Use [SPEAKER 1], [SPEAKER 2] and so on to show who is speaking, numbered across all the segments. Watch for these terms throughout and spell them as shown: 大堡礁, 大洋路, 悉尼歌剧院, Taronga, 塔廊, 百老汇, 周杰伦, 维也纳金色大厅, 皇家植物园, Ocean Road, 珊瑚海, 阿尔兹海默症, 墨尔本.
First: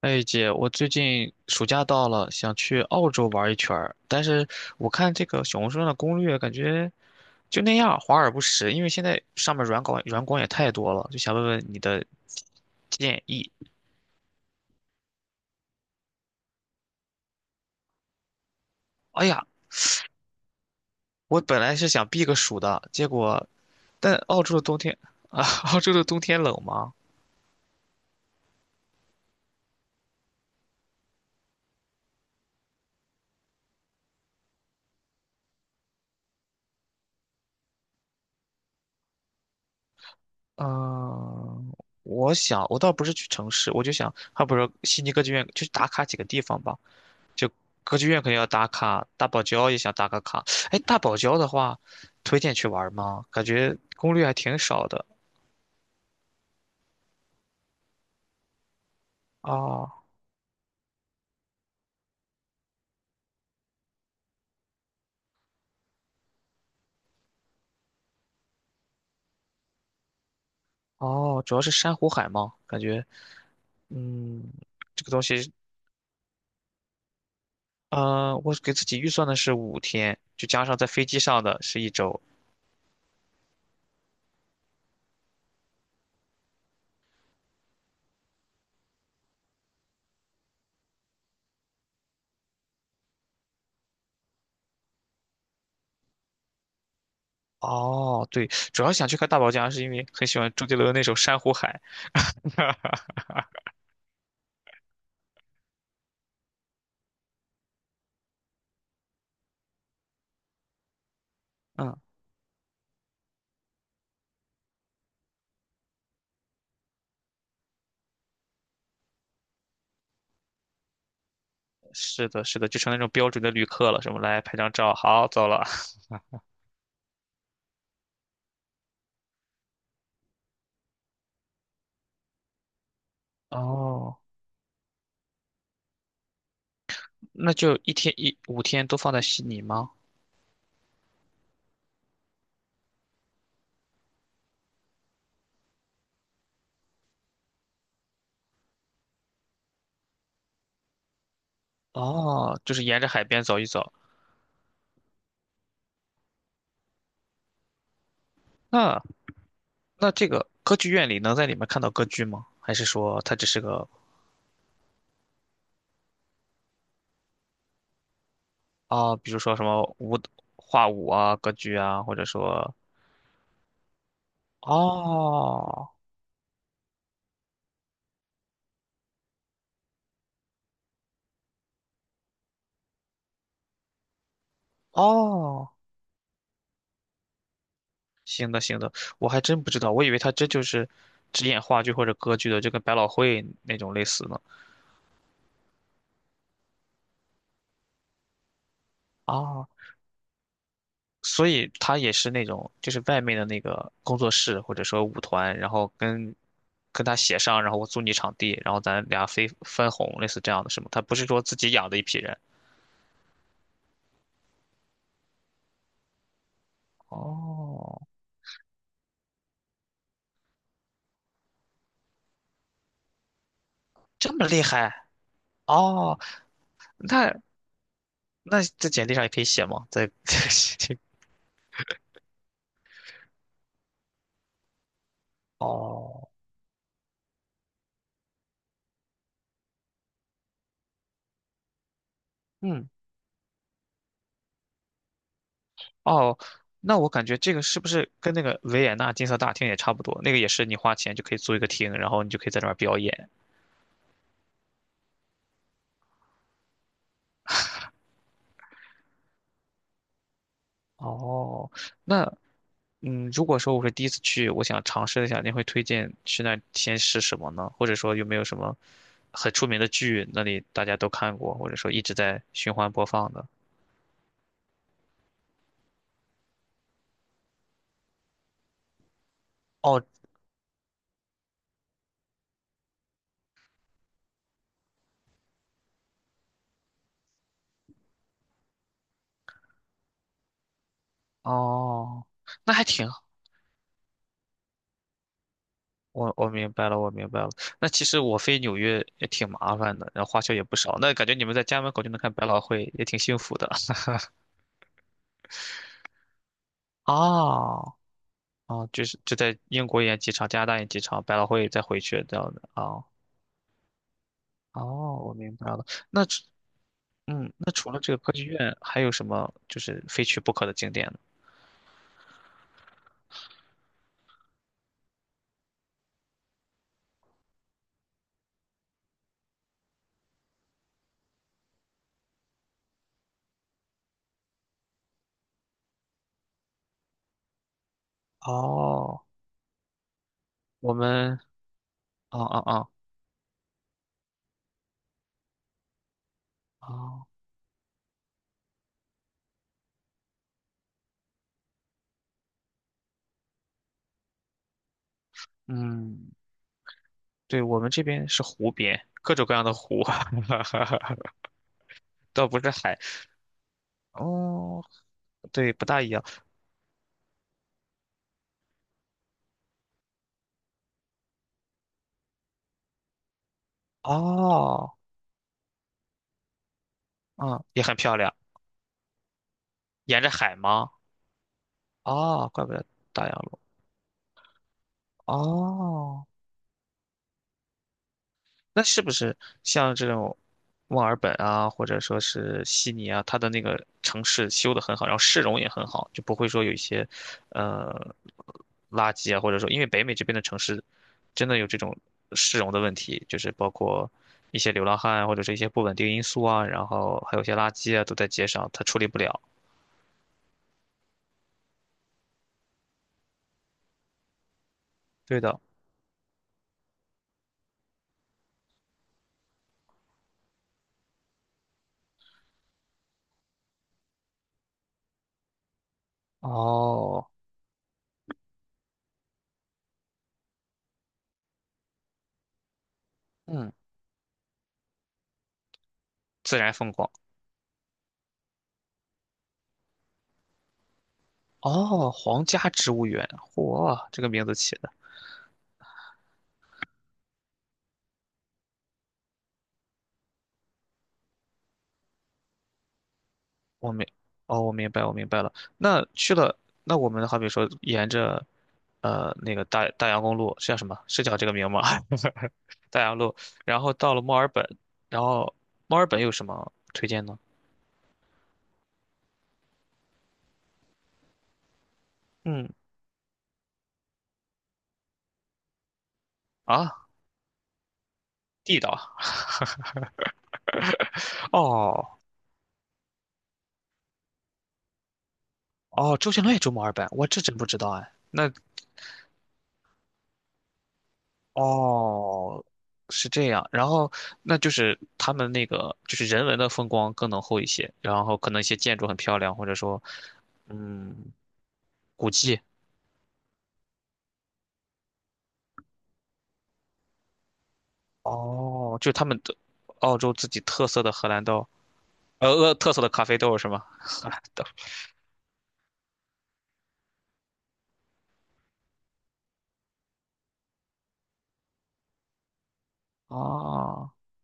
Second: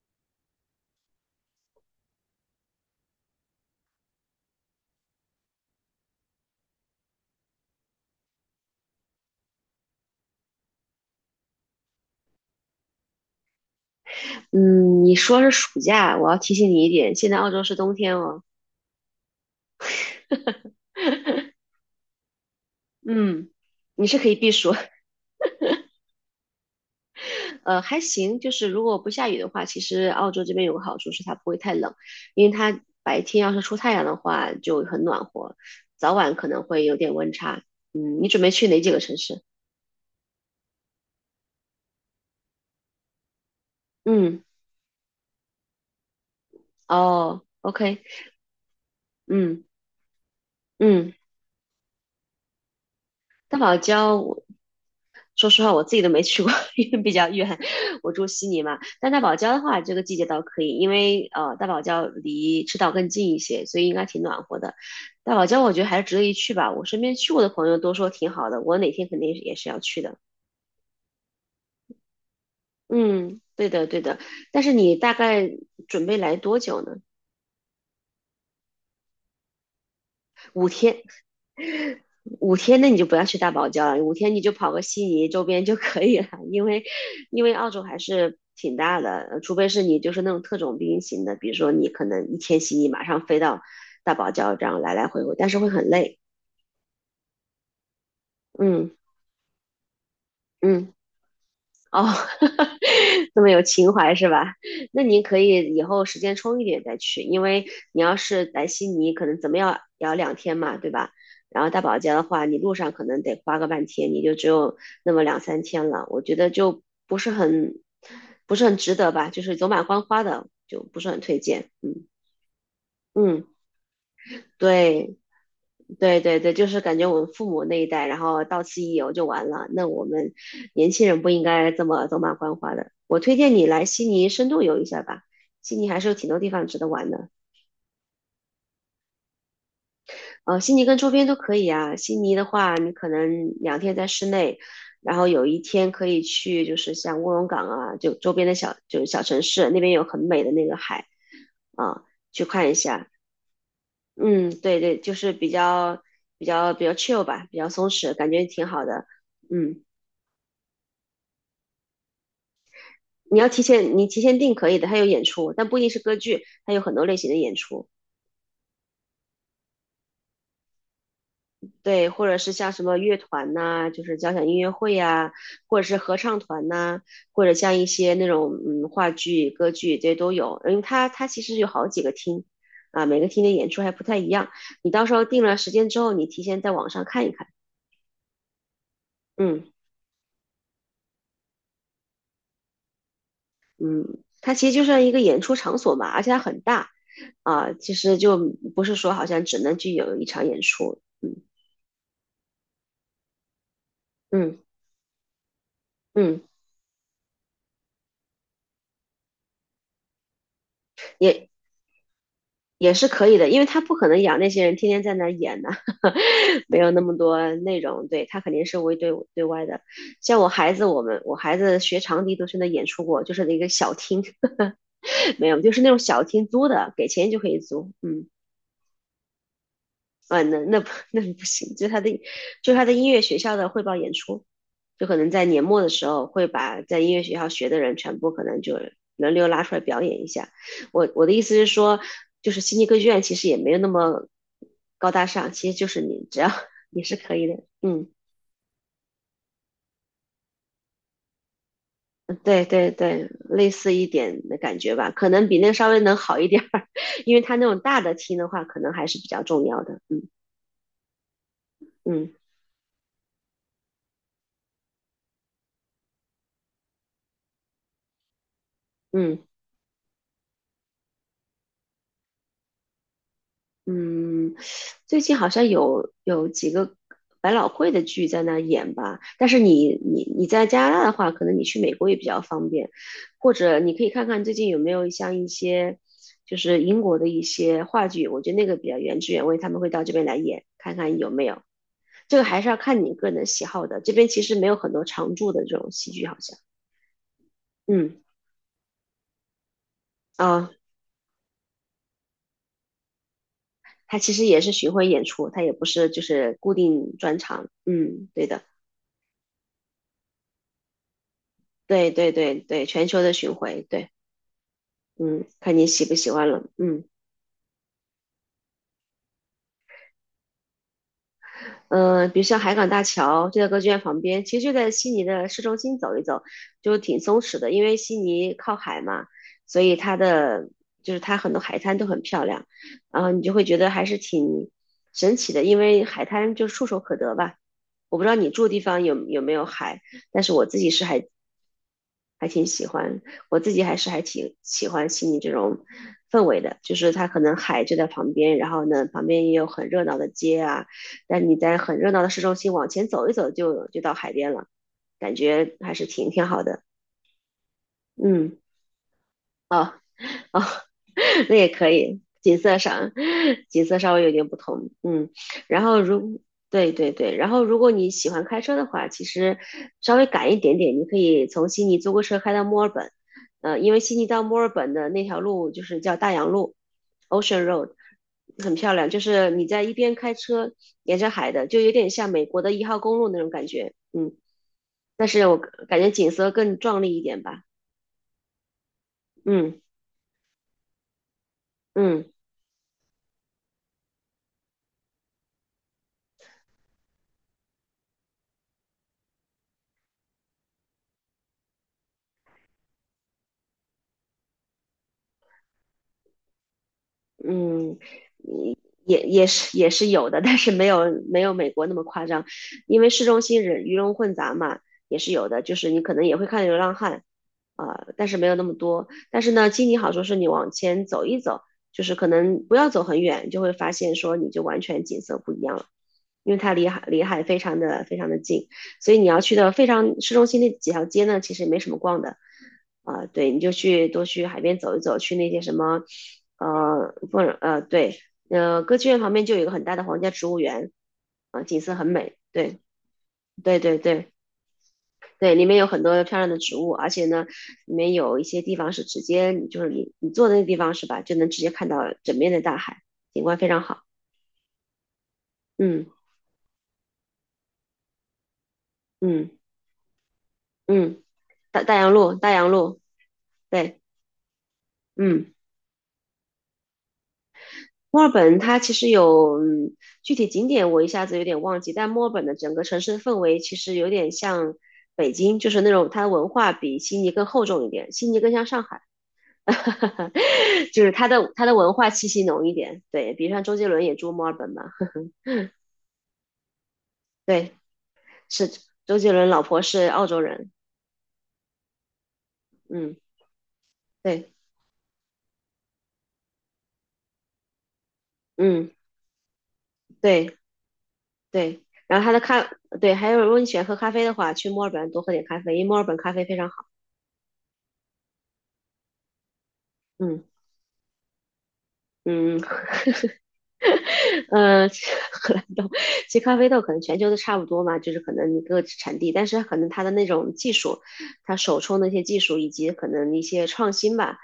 [SPEAKER 1] 哎，姐，我最近暑假到了，想去澳洲玩一圈儿，但是我看这个小红书上的攻略，感觉就那样，华而不实。因为现在上面软广也太多了，就想问问你的建议。
[SPEAKER 2] 嗯，你说是暑假，我要提醒你一点，现在澳洲是冬天哦。
[SPEAKER 1] 哎呀，我本来是想避个暑的，结果，
[SPEAKER 2] 嗯，你
[SPEAKER 1] 但
[SPEAKER 2] 是可以
[SPEAKER 1] 澳
[SPEAKER 2] 避
[SPEAKER 1] 洲的
[SPEAKER 2] 暑。
[SPEAKER 1] 冬天啊，澳洲的冬天冷吗？
[SPEAKER 2] 还行。就是如果不下雨的话，其实澳洲这边有个好处是它不会太冷，因为它白天要是出太阳的话就很暖和，早晚可能会有点温差。嗯，你准备去哪几个城市？
[SPEAKER 1] 嗯，我想我倒不是去城市，我就想，
[SPEAKER 2] 嗯，
[SPEAKER 1] 还不如悉尼歌剧院去打卡几个地方吧。
[SPEAKER 2] 哦
[SPEAKER 1] 就歌
[SPEAKER 2] ，OK，
[SPEAKER 1] 剧院肯定要打卡，大堡
[SPEAKER 2] 嗯
[SPEAKER 1] 礁也想打个卡。哎，大
[SPEAKER 2] 嗯，
[SPEAKER 1] 堡礁的话，推荐去玩吗？感
[SPEAKER 2] 大堡
[SPEAKER 1] 觉攻略还
[SPEAKER 2] 礁
[SPEAKER 1] 挺少的。
[SPEAKER 2] 说实话，我自己都没去过。因为比较远，我住悉尼嘛。但大堡礁的话，
[SPEAKER 1] 哦
[SPEAKER 2] 这个季节倒可以，因为，大堡礁离赤道更近一些，所以应该挺暖和的。大堡礁我觉得还是值得一去吧，我身边去过的朋友都说挺好的，我哪天肯定也是要去的。
[SPEAKER 1] 哦，主要是珊瑚海嘛。感觉
[SPEAKER 2] 嗯，对的对的。
[SPEAKER 1] 嗯，
[SPEAKER 2] 但是你
[SPEAKER 1] 这个
[SPEAKER 2] 大
[SPEAKER 1] 东
[SPEAKER 2] 概
[SPEAKER 1] 西，
[SPEAKER 2] 准备来多久呢？
[SPEAKER 1] 我给自己预算的是五天，就加
[SPEAKER 2] 五
[SPEAKER 1] 上在
[SPEAKER 2] 天，
[SPEAKER 1] 飞机上的是1周。
[SPEAKER 2] 五天那你就不要去大堡礁了，五天你就跑个悉尼周边就可以了。因为澳洲还是挺大的，除非是你就是那种特种兵型的，比如说你可能一天悉尼马上飞到大堡礁这样来来回回，但是会很累。
[SPEAKER 1] 哦，对，主
[SPEAKER 2] 嗯
[SPEAKER 1] 要想去看大堡礁，是因为很喜欢周杰
[SPEAKER 2] 嗯。
[SPEAKER 1] 伦那首《珊瑚海》。
[SPEAKER 2] 哦，这么有情怀是吧？那您可以以后时间充裕点再去，因为你要是来悉尼，可能怎么样也要两天嘛，对吧？然后 大堡
[SPEAKER 1] 嗯，
[SPEAKER 2] 礁的话，你路上可能得花个半天，你就只有那么两三天了，我觉得就不是很值得吧，就是走马观花的，就不是很推荐。嗯
[SPEAKER 1] 是的，是的，就成那种标准
[SPEAKER 2] 嗯，
[SPEAKER 1] 的旅客了，什么来拍张照，
[SPEAKER 2] 对。
[SPEAKER 1] 好，走了。
[SPEAKER 2] 对对对，就是感觉我们父母那一代，然后到此一游就完了。那我们年轻人不应该这么走马观花的。我推荐你来悉
[SPEAKER 1] 哦，
[SPEAKER 2] 尼深度游一下吧，悉尼还是有挺多地方值得玩的。
[SPEAKER 1] 那就一天一五天都放在悉尼吗？
[SPEAKER 2] 悉尼跟周边都可以啊。悉尼的话，你可能两天在室内，然后有一天可以去，就是像卧龙岗啊，就周边的小就是小城市，那边有很美的那个海啊，去
[SPEAKER 1] 哦，
[SPEAKER 2] 看一
[SPEAKER 1] 就是沿着
[SPEAKER 2] 下。
[SPEAKER 1] 海边走一走。
[SPEAKER 2] 嗯，对对，就是比较 chill 吧，比较松弛，感觉挺好
[SPEAKER 1] 那
[SPEAKER 2] 的。嗯，
[SPEAKER 1] 那这个歌剧院里能在里面看到歌剧吗？还是说它只是个
[SPEAKER 2] 你提前订可以的，它有演出，但不一定是歌剧，它有很多类型的演出。
[SPEAKER 1] 啊？比如说什么舞画舞啊、歌剧啊，
[SPEAKER 2] 对，
[SPEAKER 1] 或者
[SPEAKER 2] 或者是像
[SPEAKER 1] 说。
[SPEAKER 2] 什么乐团呐、就是交响音乐会呀、或者
[SPEAKER 1] 哦
[SPEAKER 2] 是合唱团呐、或者像一些那种话剧、歌剧这些都有。因为它其实有好几个厅啊，每个厅的演出还不太一样。你到时候定了时
[SPEAKER 1] 哦，
[SPEAKER 2] 间之后，你提前在网上看一看。
[SPEAKER 1] 行的行的，我还真
[SPEAKER 2] 嗯。
[SPEAKER 1] 不知道，我以为它这就是只演话剧或者歌剧的，就跟百老汇那种类
[SPEAKER 2] 嗯，
[SPEAKER 1] 似呢。
[SPEAKER 2] 它其实就像一个演出场所嘛，而且它很大啊，其实就不是说好像只
[SPEAKER 1] 哦，
[SPEAKER 2] 能具有一场演出。嗯
[SPEAKER 1] 所以他也是那种，就是外面的那个工作
[SPEAKER 2] 嗯
[SPEAKER 1] 室或者说舞团，然后跟
[SPEAKER 2] 嗯，
[SPEAKER 1] 跟他协商，然后我租你场地，然后咱俩分分红，类似这样的是吗？他不是说
[SPEAKER 2] 也
[SPEAKER 1] 自己养的一批人。
[SPEAKER 2] 也是可以的，因为他不可能养那些人天天在那儿演呐。没有那么多内
[SPEAKER 1] 哦，
[SPEAKER 2] 容。对，他肯定是为对外的。像我孩子，我孩子学长笛都是那演出过，就是那个小厅。
[SPEAKER 1] 这么厉害。
[SPEAKER 2] 没有，就是那种
[SPEAKER 1] 哦，
[SPEAKER 2] 小厅租的，给钱
[SPEAKER 1] 那
[SPEAKER 2] 就可以租，嗯。
[SPEAKER 1] 那在简历上也可以写吗？在
[SPEAKER 2] 啊，那不行，就是他的音乐学校的汇报演出，就可能在年末的时候
[SPEAKER 1] 哦，
[SPEAKER 2] 会把在音乐学校学的人全部可能就轮流拉出来表演一下。我的意思是说，就是悉尼
[SPEAKER 1] 嗯，
[SPEAKER 2] 歌剧院其实也没有那么高大上，其实就是你
[SPEAKER 1] 哦，
[SPEAKER 2] 只要
[SPEAKER 1] 那
[SPEAKER 2] 你
[SPEAKER 1] 我
[SPEAKER 2] 是
[SPEAKER 1] 感
[SPEAKER 2] 可
[SPEAKER 1] 觉
[SPEAKER 2] 以
[SPEAKER 1] 这
[SPEAKER 2] 的。
[SPEAKER 1] 个是不
[SPEAKER 2] 嗯，
[SPEAKER 1] 是跟那个维也纳金色大厅也差不多？那个也是你花钱就可以租一个厅，然后你就可以在
[SPEAKER 2] 对
[SPEAKER 1] 那儿
[SPEAKER 2] 对
[SPEAKER 1] 表
[SPEAKER 2] 对，
[SPEAKER 1] 演。
[SPEAKER 2] 类似一点的感觉吧，可能比那个稍微能好一点儿。因为他那种大的厅的话，可能还是比较重要的。嗯
[SPEAKER 1] 哦，
[SPEAKER 2] 嗯
[SPEAKER 1] 那如果说我是第一次去，我想尝试一下，您会推荐去那儿先吃什么呢？或者说有没有什么
[SPEAKER 2] 嗯。
[SPEAKER 1] 很出名的剧，那里大家都看过，或者说一直在循环播放的？
[SPEAKER 2] 嗯，最近好像有几个百老汇的剧在那儿演吧，但是你
[SPEAKER 1] 哦
[SPEAKER 2] 你你在加拿大的话，可能你去美国也比较方便，或者你可以看看最近有没有像一些就是英国的一些话剧，我觉得那个比较原汁原味，他们会到这边来演，看看有没有。
[SPEAKER 1] 哦，
[SPEAKER 2] 这个还是
[SPEAKER 1] 那
[SPEAKER 2] 要
[SPEAKER 1] 还
[SPEAKER 2] 看
[SPEAKER 1] 挺，
[SPEAKER 2] 你个人的喜好的，这边其实没有很多常驻的这种戏剧，
[SPEAKER 1] 我
[SPEAKER 2] 好
[SPEAKER 1] 我
[SPEAKER 2] 像。
[SPEAKER 1] 明白了，我明白了。那其实
[SPEAKER 2] 嗯
[SPEAKER 1] 我飞纽约也挺麻烦的，然后花销也
[SPEAKER 2] 啊，
[SPEAKER 1] 不少。那感觉你们在家门口就能看百老汇，也挺幸福的。
[SPEAKER 2] 它其实也是巡回演出，它也不是就是固定专场。
[SPEAKER 1] 哦
[SPEAKER 2] 嗯，对的。
[SPEAKER 1] 哦，就是就在英国演几场，加拿大演几场，百老汇再回
[SPEAKER 2] 对
[SPEAKER 1] 去
[SPEAKER 2] 对
[SPEAKER 1] 这样
[SPEAKER 2] 对
[SPEAKER 1] 的。
[SPEAKER 2] 对，
[SPEAKER 1] 哦
[SPEAKER 2] 全球的巡回，对。
[SPEAKER 1] 哦，我
[SPEAKER 2] 嗯，
[SPEAKER 1] 明白
[SPEAKER 2] 看
[SPEAKER 1] 了。
[SPEAKER 2] 你喜不
[SPEAKER 1] 那
[SPEAKER 2] 喜欢了，嗯。
[SPEAKER 1] 嗯，那除了这个歌剧院，还有什么就是非去不可的景点呢？
[SPEAKER 2] 嗯、比如像海港大桥就在歌剧院旁边，其实就在悉尼的市中心走一走，就挺松弛的，因为悉尼靠海嘛，所以它的就是它很多海滩都很漂亮，然后你就会觉得还是挺神奇的，因为海滩就触手可得吧。我不知道你住的地方
[SPEAKER 1] 哦，
[SPEAKER 2] 有没有海，但是我自己
[SPEAKER 1] 我
[SPEAKER 2] 是还
[SPEAKER 1] 们，啊
[SPEAKER 2] 还
[SPEAKER 1] 啊
[SPEAKER 2] 挺喜
[SPEAKER 1] 啊
[SPEAKER 2] 欢，我自己还是还挺喜欢悉尼这种氛围的，就是
[SPEAKER 1] 哦
[SPEAKER 2] 它可能海就在旁边，然后呢，旁边也有很热闹的街啊，但你在很热闹的市中心往前走一走就到海边了，感觉还是挺
[SPEAKER 1] 嗯，
[SPEAKER 2] 挺好的。
[SPEAKER 1] 对，我们这边是
[SPEAKER 2] 嗯，
[SPEAKER 1] 湖边，各种各样的
[SPEAKER 2] 哦
[SPEAKER 1] 湖，
[SPEAKER 2] 哦。那也可以，
[SPEAKER 1] 倒
[SPEAKER 2] 景
[SPEAKER 1] 不是
[SPEAKER 2] 色
[SPEAKER 1] 海。
[SPEAKER 2] 上，景色稍微有点不
[SPEAKER 1] 哦，
[SPEAKER 2] 同。嗯，
[SPEAKER 1] 对，
[SPEAKER 2] 然
[SPEAKER 1] 不
[SPEAKER 2] 后
[SPEAKER 1] 大一样。
[SPEAKER 2] 如，对对对，然后如果你喜欢开车的话，其实稍微赶一点点，你可以从悉尼租个车开到墨尔本，因为悉尼到墨尔
[SPEAKER 1] 哦，
[SPEAKER 2] 本的那条路就是叫大洋路
[SPEAKER 1] 嗯，
[SPEAKER 2] （Ocean
[SPEAKER 1] 也
[SPEAKER 2] Road），
[SPEAKER 1] 很漂亮，
[SPEAKER 2] 很漂亮，就是你在一边
[SPEAKER 1] 沿着
[SPEAKER 2] 开
[SPEAKER 1] 海
[SPEAKER 2] 车
[SPEAKER 1] 吗？
[SPEAKER 2] 沿着海的，就有点像美
[SPEAKER 1] 哦，
[SPEAKER 2] 国
[SPEAKER 1] 怪
[SPEAKER 2] 的
[SPEAKER 1] 不
[SPEAKER 2] 一
[SPEAKER 1] 得
[SPEAKER 2] 号公
[SPEAKER 1] 大
[SPEAKER 2] 路那
[SPEAKER 1] 洋
[SPEAKER 2] 种
[SPEAKER 1] 路。
[SPEAKER 2] 感觉。嗯，但是我感觉
[SPEAKER 1] 哦。
[SPEAKER 2] 景色更壮丽一点吧。
[SPEAKER 1] 那是不是
[SPEAKER 2] 嗯
[SPEAKER 1] 像这种墨尔本啊，或者说
[SPEAKER 2] 嗯。
[SPEAKER 1] 是悉尼啊，它的那个城市修得很好，然后市容也很好，就不会说有一些呃垃圾啊，或者说因为北美这边的城市真的有这种市容的问题，就是包括一些流浪汉啊或者是一些不稳定因素啊，然后还有一些垃
[SPEAKER 2] 嗯，
[SPEAKER 1] 圾啊都在街上，它处理不了。
[SPEAKER 2] 也是有的，但是没有美国那么夸张，因为市中心人鱼龙混杂嘛，也是
[SPEAKER 1] 对
[SPEAKER 2] 有
[SPEAKER 1] 的，
[SPEAKER 2] 的，就是你可能也会看流浪汉，啊、但是没有那么多。但是呢，经济好处是你往前走一走，就是可能不要走很远，就会发现说你就完全景色不一样了，因为它离海离
[SPEAKER 1] 哦，
[SPEAKER 2] 海非常的非常的近，所以你要去的非常市中心那几条街呢，其实没什么逛的。啊、对，你就
[SPEAKER 1] 嗯，
[SPEAKER 2] 去多去海边走一走，去那些什么，
[SPEAKER 1] 自然风光。
[SPEAKER 2] 不，对，歌剧院旁边就有一个很大的皇家植物园，啊、景色很
[SPEAKER 1] 哦，
[SPEAKER 2] 美，
[SPEAKER 1] 皇家
[SPEAKER 2] 对，
[SPEAKER 1] 植物园，
[SPEAKER 2] 对对
[SPEAKER 1] 嚯，这个
[SPEAKER 2] 对
[SPEAKER 1] 名字起的。
[SPEAKER 2] 对，里面有很多漂亮的植物，而且呢，里面有一些地方是直接，就是你坐的那地方是吧，就能直接看到整面的大海，景观非常
[SPEAKER 1] 我
[SPEAKER 2] 好。
[SPEAKER 1] 明，哦，我明白，我明白了。那
[SPEAKER 2] 嗯
[SPEAKER 1] 去了，那我们好比说沿着，
[SPEAKER 2] 嗯
[SPEAKER 1] 那个大洋公路是叫什么？
[SPEAKER 2] 嗯，
[SPEAKER 1] 是叫这个名吗？
[SPEAKER 2] 大洋 路，
[SPEAKER 1] 大洋路，然后
[SPEAKER 2] 对，
[SPEAKER 1] 到了墨尔本，然
[SPEAKER 2] 嗯。
[SPEAKER 1] 后墨尔本有什么推荐呢？
[SPEAKER 2] 墨尔本它其实有，嗯，具体景点我一下子有点忘记，但墨尔本的
[SPEAKER 1] 嗯，
[SPEAKER 2] 整个城市的氛围其实有点像北京，就是那种它的文化
[SPEAKER 1] 啊，
[SPEAKER 2] 比悉尼更厚重一点，悉尼更像
[SPEAKER 1] 地
[SPEAKER 2] 上
[SPEAKER 1] 道
[SPEAKER 2] 海。
[SPEAKER 1] 啊。
[SPEAKER 2] 就是它的文化
[SPEAKER 1] 哦
[SPEAKER 2] 气息浓一点。对，比如像周杰伦也住墨尔本嘛。
[SPEAKER 1] 哦，周杰伦也住墨尔本，我这 真不
[SPEAKER 2] 对，
[SPEAKER 1] 知道哎。那
[SPEAKER 2] 是周杰伦老婆是澳洲人，
[SPEAKER 1] 哦，
[SPEAKER 2] 嗯，
[SPEAKER 1] 是这样，然后
[SPEAKER 2] 对，
[SPEAKER 1] 那就是他们那个就是人文的风光更浓厚一些，然后可能一些
[SPEAKER 2] 嗯，
[SPEAKER 1] 建筑很漂亮，或者说
[SPEAKER 2] 对
[SPEAKER 1] 嗯
[SPEAKER 2] 对，然后
[SPEAKER 1] 古
[SPEAKER 2] 他的
[SPEAKER 1] 迹。
[SPEAKER 2] 咖，对，还有如果你喜欢喝咖啡的话，去墨尔本多喝点咖啡，因为墨尔本咖啡非常好。
[SPEAKER 1] 哦，就他们的澳洲
[SPEAKER 2] 嗯。
[SPEAKER 1] 自己特色的荷兰豆，
[SPEAKER 2] 嗯，
[SPEAKER 1] 特色的咖啡豆是吗？荷兰豆。
[SPEAKER 2] 嗯。荷兰豆，其实咖啡豆可能全球都差不多嘛，就是可能一个产地，但是可能它的那种技术，它手冲的一些技术以及可能一些创
[SPEAKER 1] 哦
[SPEAKER 2] 新吧，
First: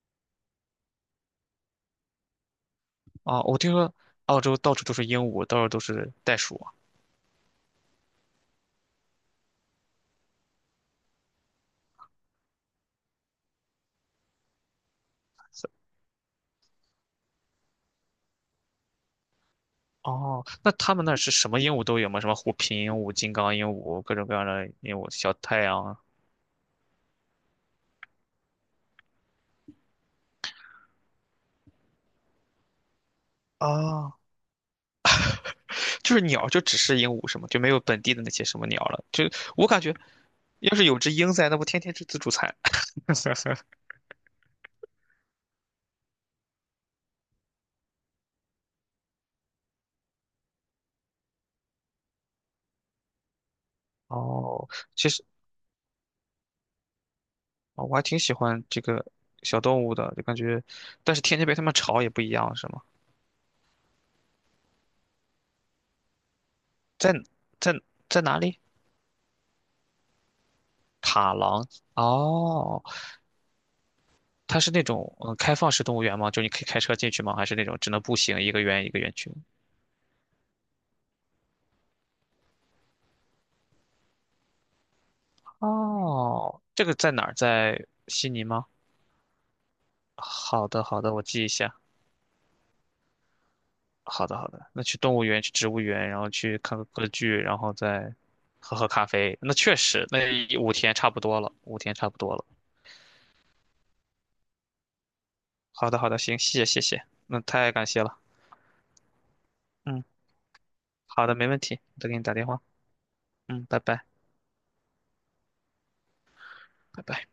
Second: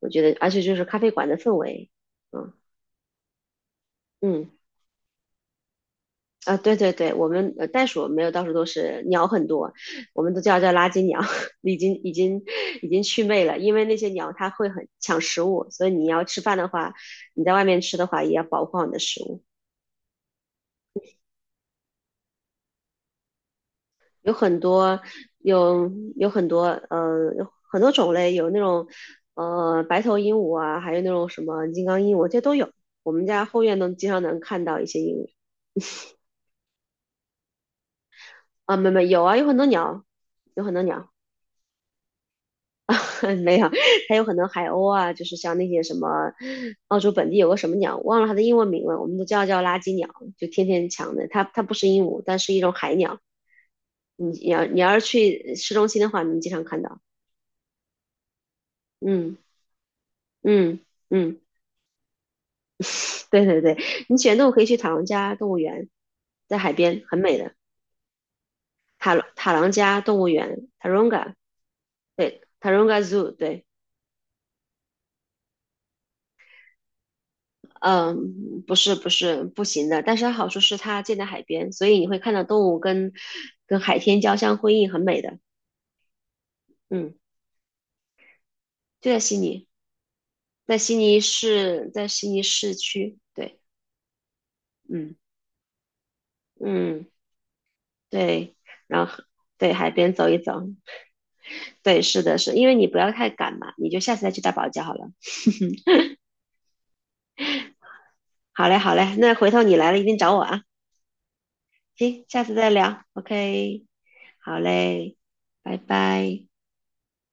[SPEAKER 2] 我觉得，而且就是咖啡馆的氛围，嗯
[SPEAKER 1] 哦，我听说澳
[SPEAKER 2] 嗯
[SPEAKER 1] 洲到处都是鹦鹉，到处都是袋
[SPEAKER 2] 啊，
[SPEAKER 1] 鼠啊。
[SPEAKER 2] 对对对，我们袋鼠没有到处都是，鸟很多，我们都叫垃圾鸟。已经已经已经祛魅了，因为那些鸟它会很抢食物，所以你要吃饭的话，你在外面吃的话也要保护好你的食物。
[SPEAKER 1] 哦，那他们那儿是什么鹦鹉都有吗？什么虎皮鹦鹉、金刚鹦鹉，各种
[SPEAKER 2] 有
[SPEAKER 1] 各样
[SPEAKER 2] 很
[SPEAKER 1] 的鹦
[SPEAKER 2] 多
[SPEAKER 1] 鹉，小太
[SPEAKER 2] 有
[SPEAKER 1] 阳
[SPEAKER 2] 有很多有很多种类，有那种白头鹦鹉啊，还有那种什么金刚鹦鹉，这都有。我们家后院能经
[SPEAKER 1] 啊，
[SPEAKER 2] 常能看到一些鹦鹉
[SPEAKER 1] 就是鸟就只是鹦鹉是吗？就没有本地的那些什么
[SPEAKER 2] 啊，
[SPEAKER 1] 鸟
[SPEAKER 2] 没
[SPEAKER 1] 了。
[SPEAKER 2] 没有
[SPEAKER 1] 就
[SPEAKER 2] 啊，有很多
[SPEAKER 1] 我感觉，
[SPEAKER 2] 鸟，有很
[SPEAKER 1] 要
[SPEAKER 2] 多
[SPEAKER 1] 是有
[SPEAKER 2] 鸟。
[SPEAKER 1] 只鹰在，那不天天吃自助餐。
[SPEAKER 2] 没有，还有很多海鸥啊，就是像那些什么澳洲本地有个什么鸟，忘了它的英文名了，我们都叫它叫垃圾鸟，就天天抢的。它不是鹦鹉，但是一种海鸟。
[SPEAKER 1] 哦，
[SPEAKER 2] 你要是
[SPEAKER 1] 其实。
[SPEAKER 2] 去市中心的话，你经常看到。
[SPEAKER 1] 啊，我还挺喜欢这个
[SPEAKER 2] 嗯
[SPEAKER 1] 小动物的，就感觉，
[SPEAKER 2] 嗯
[SPEAKER 1] 但是天
[SPEAKER 2] 嗯。
[SPEAKER 1] 天被它们吵也不一样，是吗？
[SPEAKER 2] 对对对，你喜欢动物可以去塔朗加动物园，在海边
[SPEAKER 1] 在
[SPEAKER 2] 很美的
[SPEAKER 1] 在在哪里？
[SPEAKER 2] 塔朗加动物园 （Taronga），
[SPEAKER 1] 塔廊
[SPEAKER 2] 对
[SPEAKER 1] 哦，
[SPEAKER 2] ，Taronga Zoo，对。
[SPEAKER 1] 它是那种嗯开放式动物园吗？就你可以开车进去吗？还是那种只能步行一个
[SPEAKER 2] 嗯，
[SPEAKER 1] 园一个园区？
[SPEAKER 2] 不行的，但是它好处是它建在海边，所以你会看到动物跟海天交相辉映，很美的。
[SPEAKER 1] 哦，这个在
[SPEAKER 2] 嗯，
[SPEAKER 1] 哪儿？在悉尼吗？
[SPEAKER 2] 就在悉尼，
[SPEAKER 1] 好
[SPEAKER 2] 在
[SPEAKER 1] 的，
[SPEAKER 2] 悉
[SPEAKER 1] 好的，
[SPEAKER 2] 尼
[SPEAKER 1] 我记一下。
[SPEAKER 2] 市，在悉尼市区，对。
[SPEAKER 1] 好的，好的，那去
[SPEAKER 2] 嗯
[SPEAKER 1] 动物园，去植物园，然后去看个
[SPEAKER 2] 嗯
[SPEAKER 1] 歌剧，然后再
[SPEAKER 2] 对，
[SPEAKER 1] 喝喝
[SPEAKER 2] 然
[SPEAKER 1] 咖
[SPEAKER 2] 后
[SPEAKER 1] 啡。那
[SPEAKER 2] 对
[SPEAKER 1] 确
[SPEAKER 2] 海
[SPEAKER 1] 实，
[SPEAKER 2] 边
[SPEAKER 1] 那
[SPEAKER 2] 走一走，
[SPEAKER 1] 五天差不多了，五天
[SPEAKER 2] 对，
[SPEAKER 1] 差不
[SPEAKER 2] 是
[SPEAKER 1] 多
[SPEAKER 2] 的
[SPEAKER 1] 了。
[SPEAKER 2] 是，因为你不要太赶嘛，你就下次再去大堡礁好了。
[SPEAKER 1] 好的，好的，行，谢谢，谢谢，那太感谢了。
[SPEAKER 2] 好嘞，好嘞，那回头你来了一
[SPEAKER 1] 嗯，
[SPEAKER 2] 定找我啊。
[SPEAKER 1] 好的，没问题，我再给你
[SPEAKER 2] 行，
[SPEAKER 1] 打
[SPEAKER 2] 下
[SPEAKER 1] 电
[SPEAKER 2] 次
[SPEAKER 1] 话。
[SPEAKER 2] 再聊。
[SPEAKER 1] 嗯，拜
[SPEAKER 2] OK，
[SPEAKER 1] 拜，
[SPEAKER 2] 好嘞，拜拜。
[SPEAKER 1] 拜拜。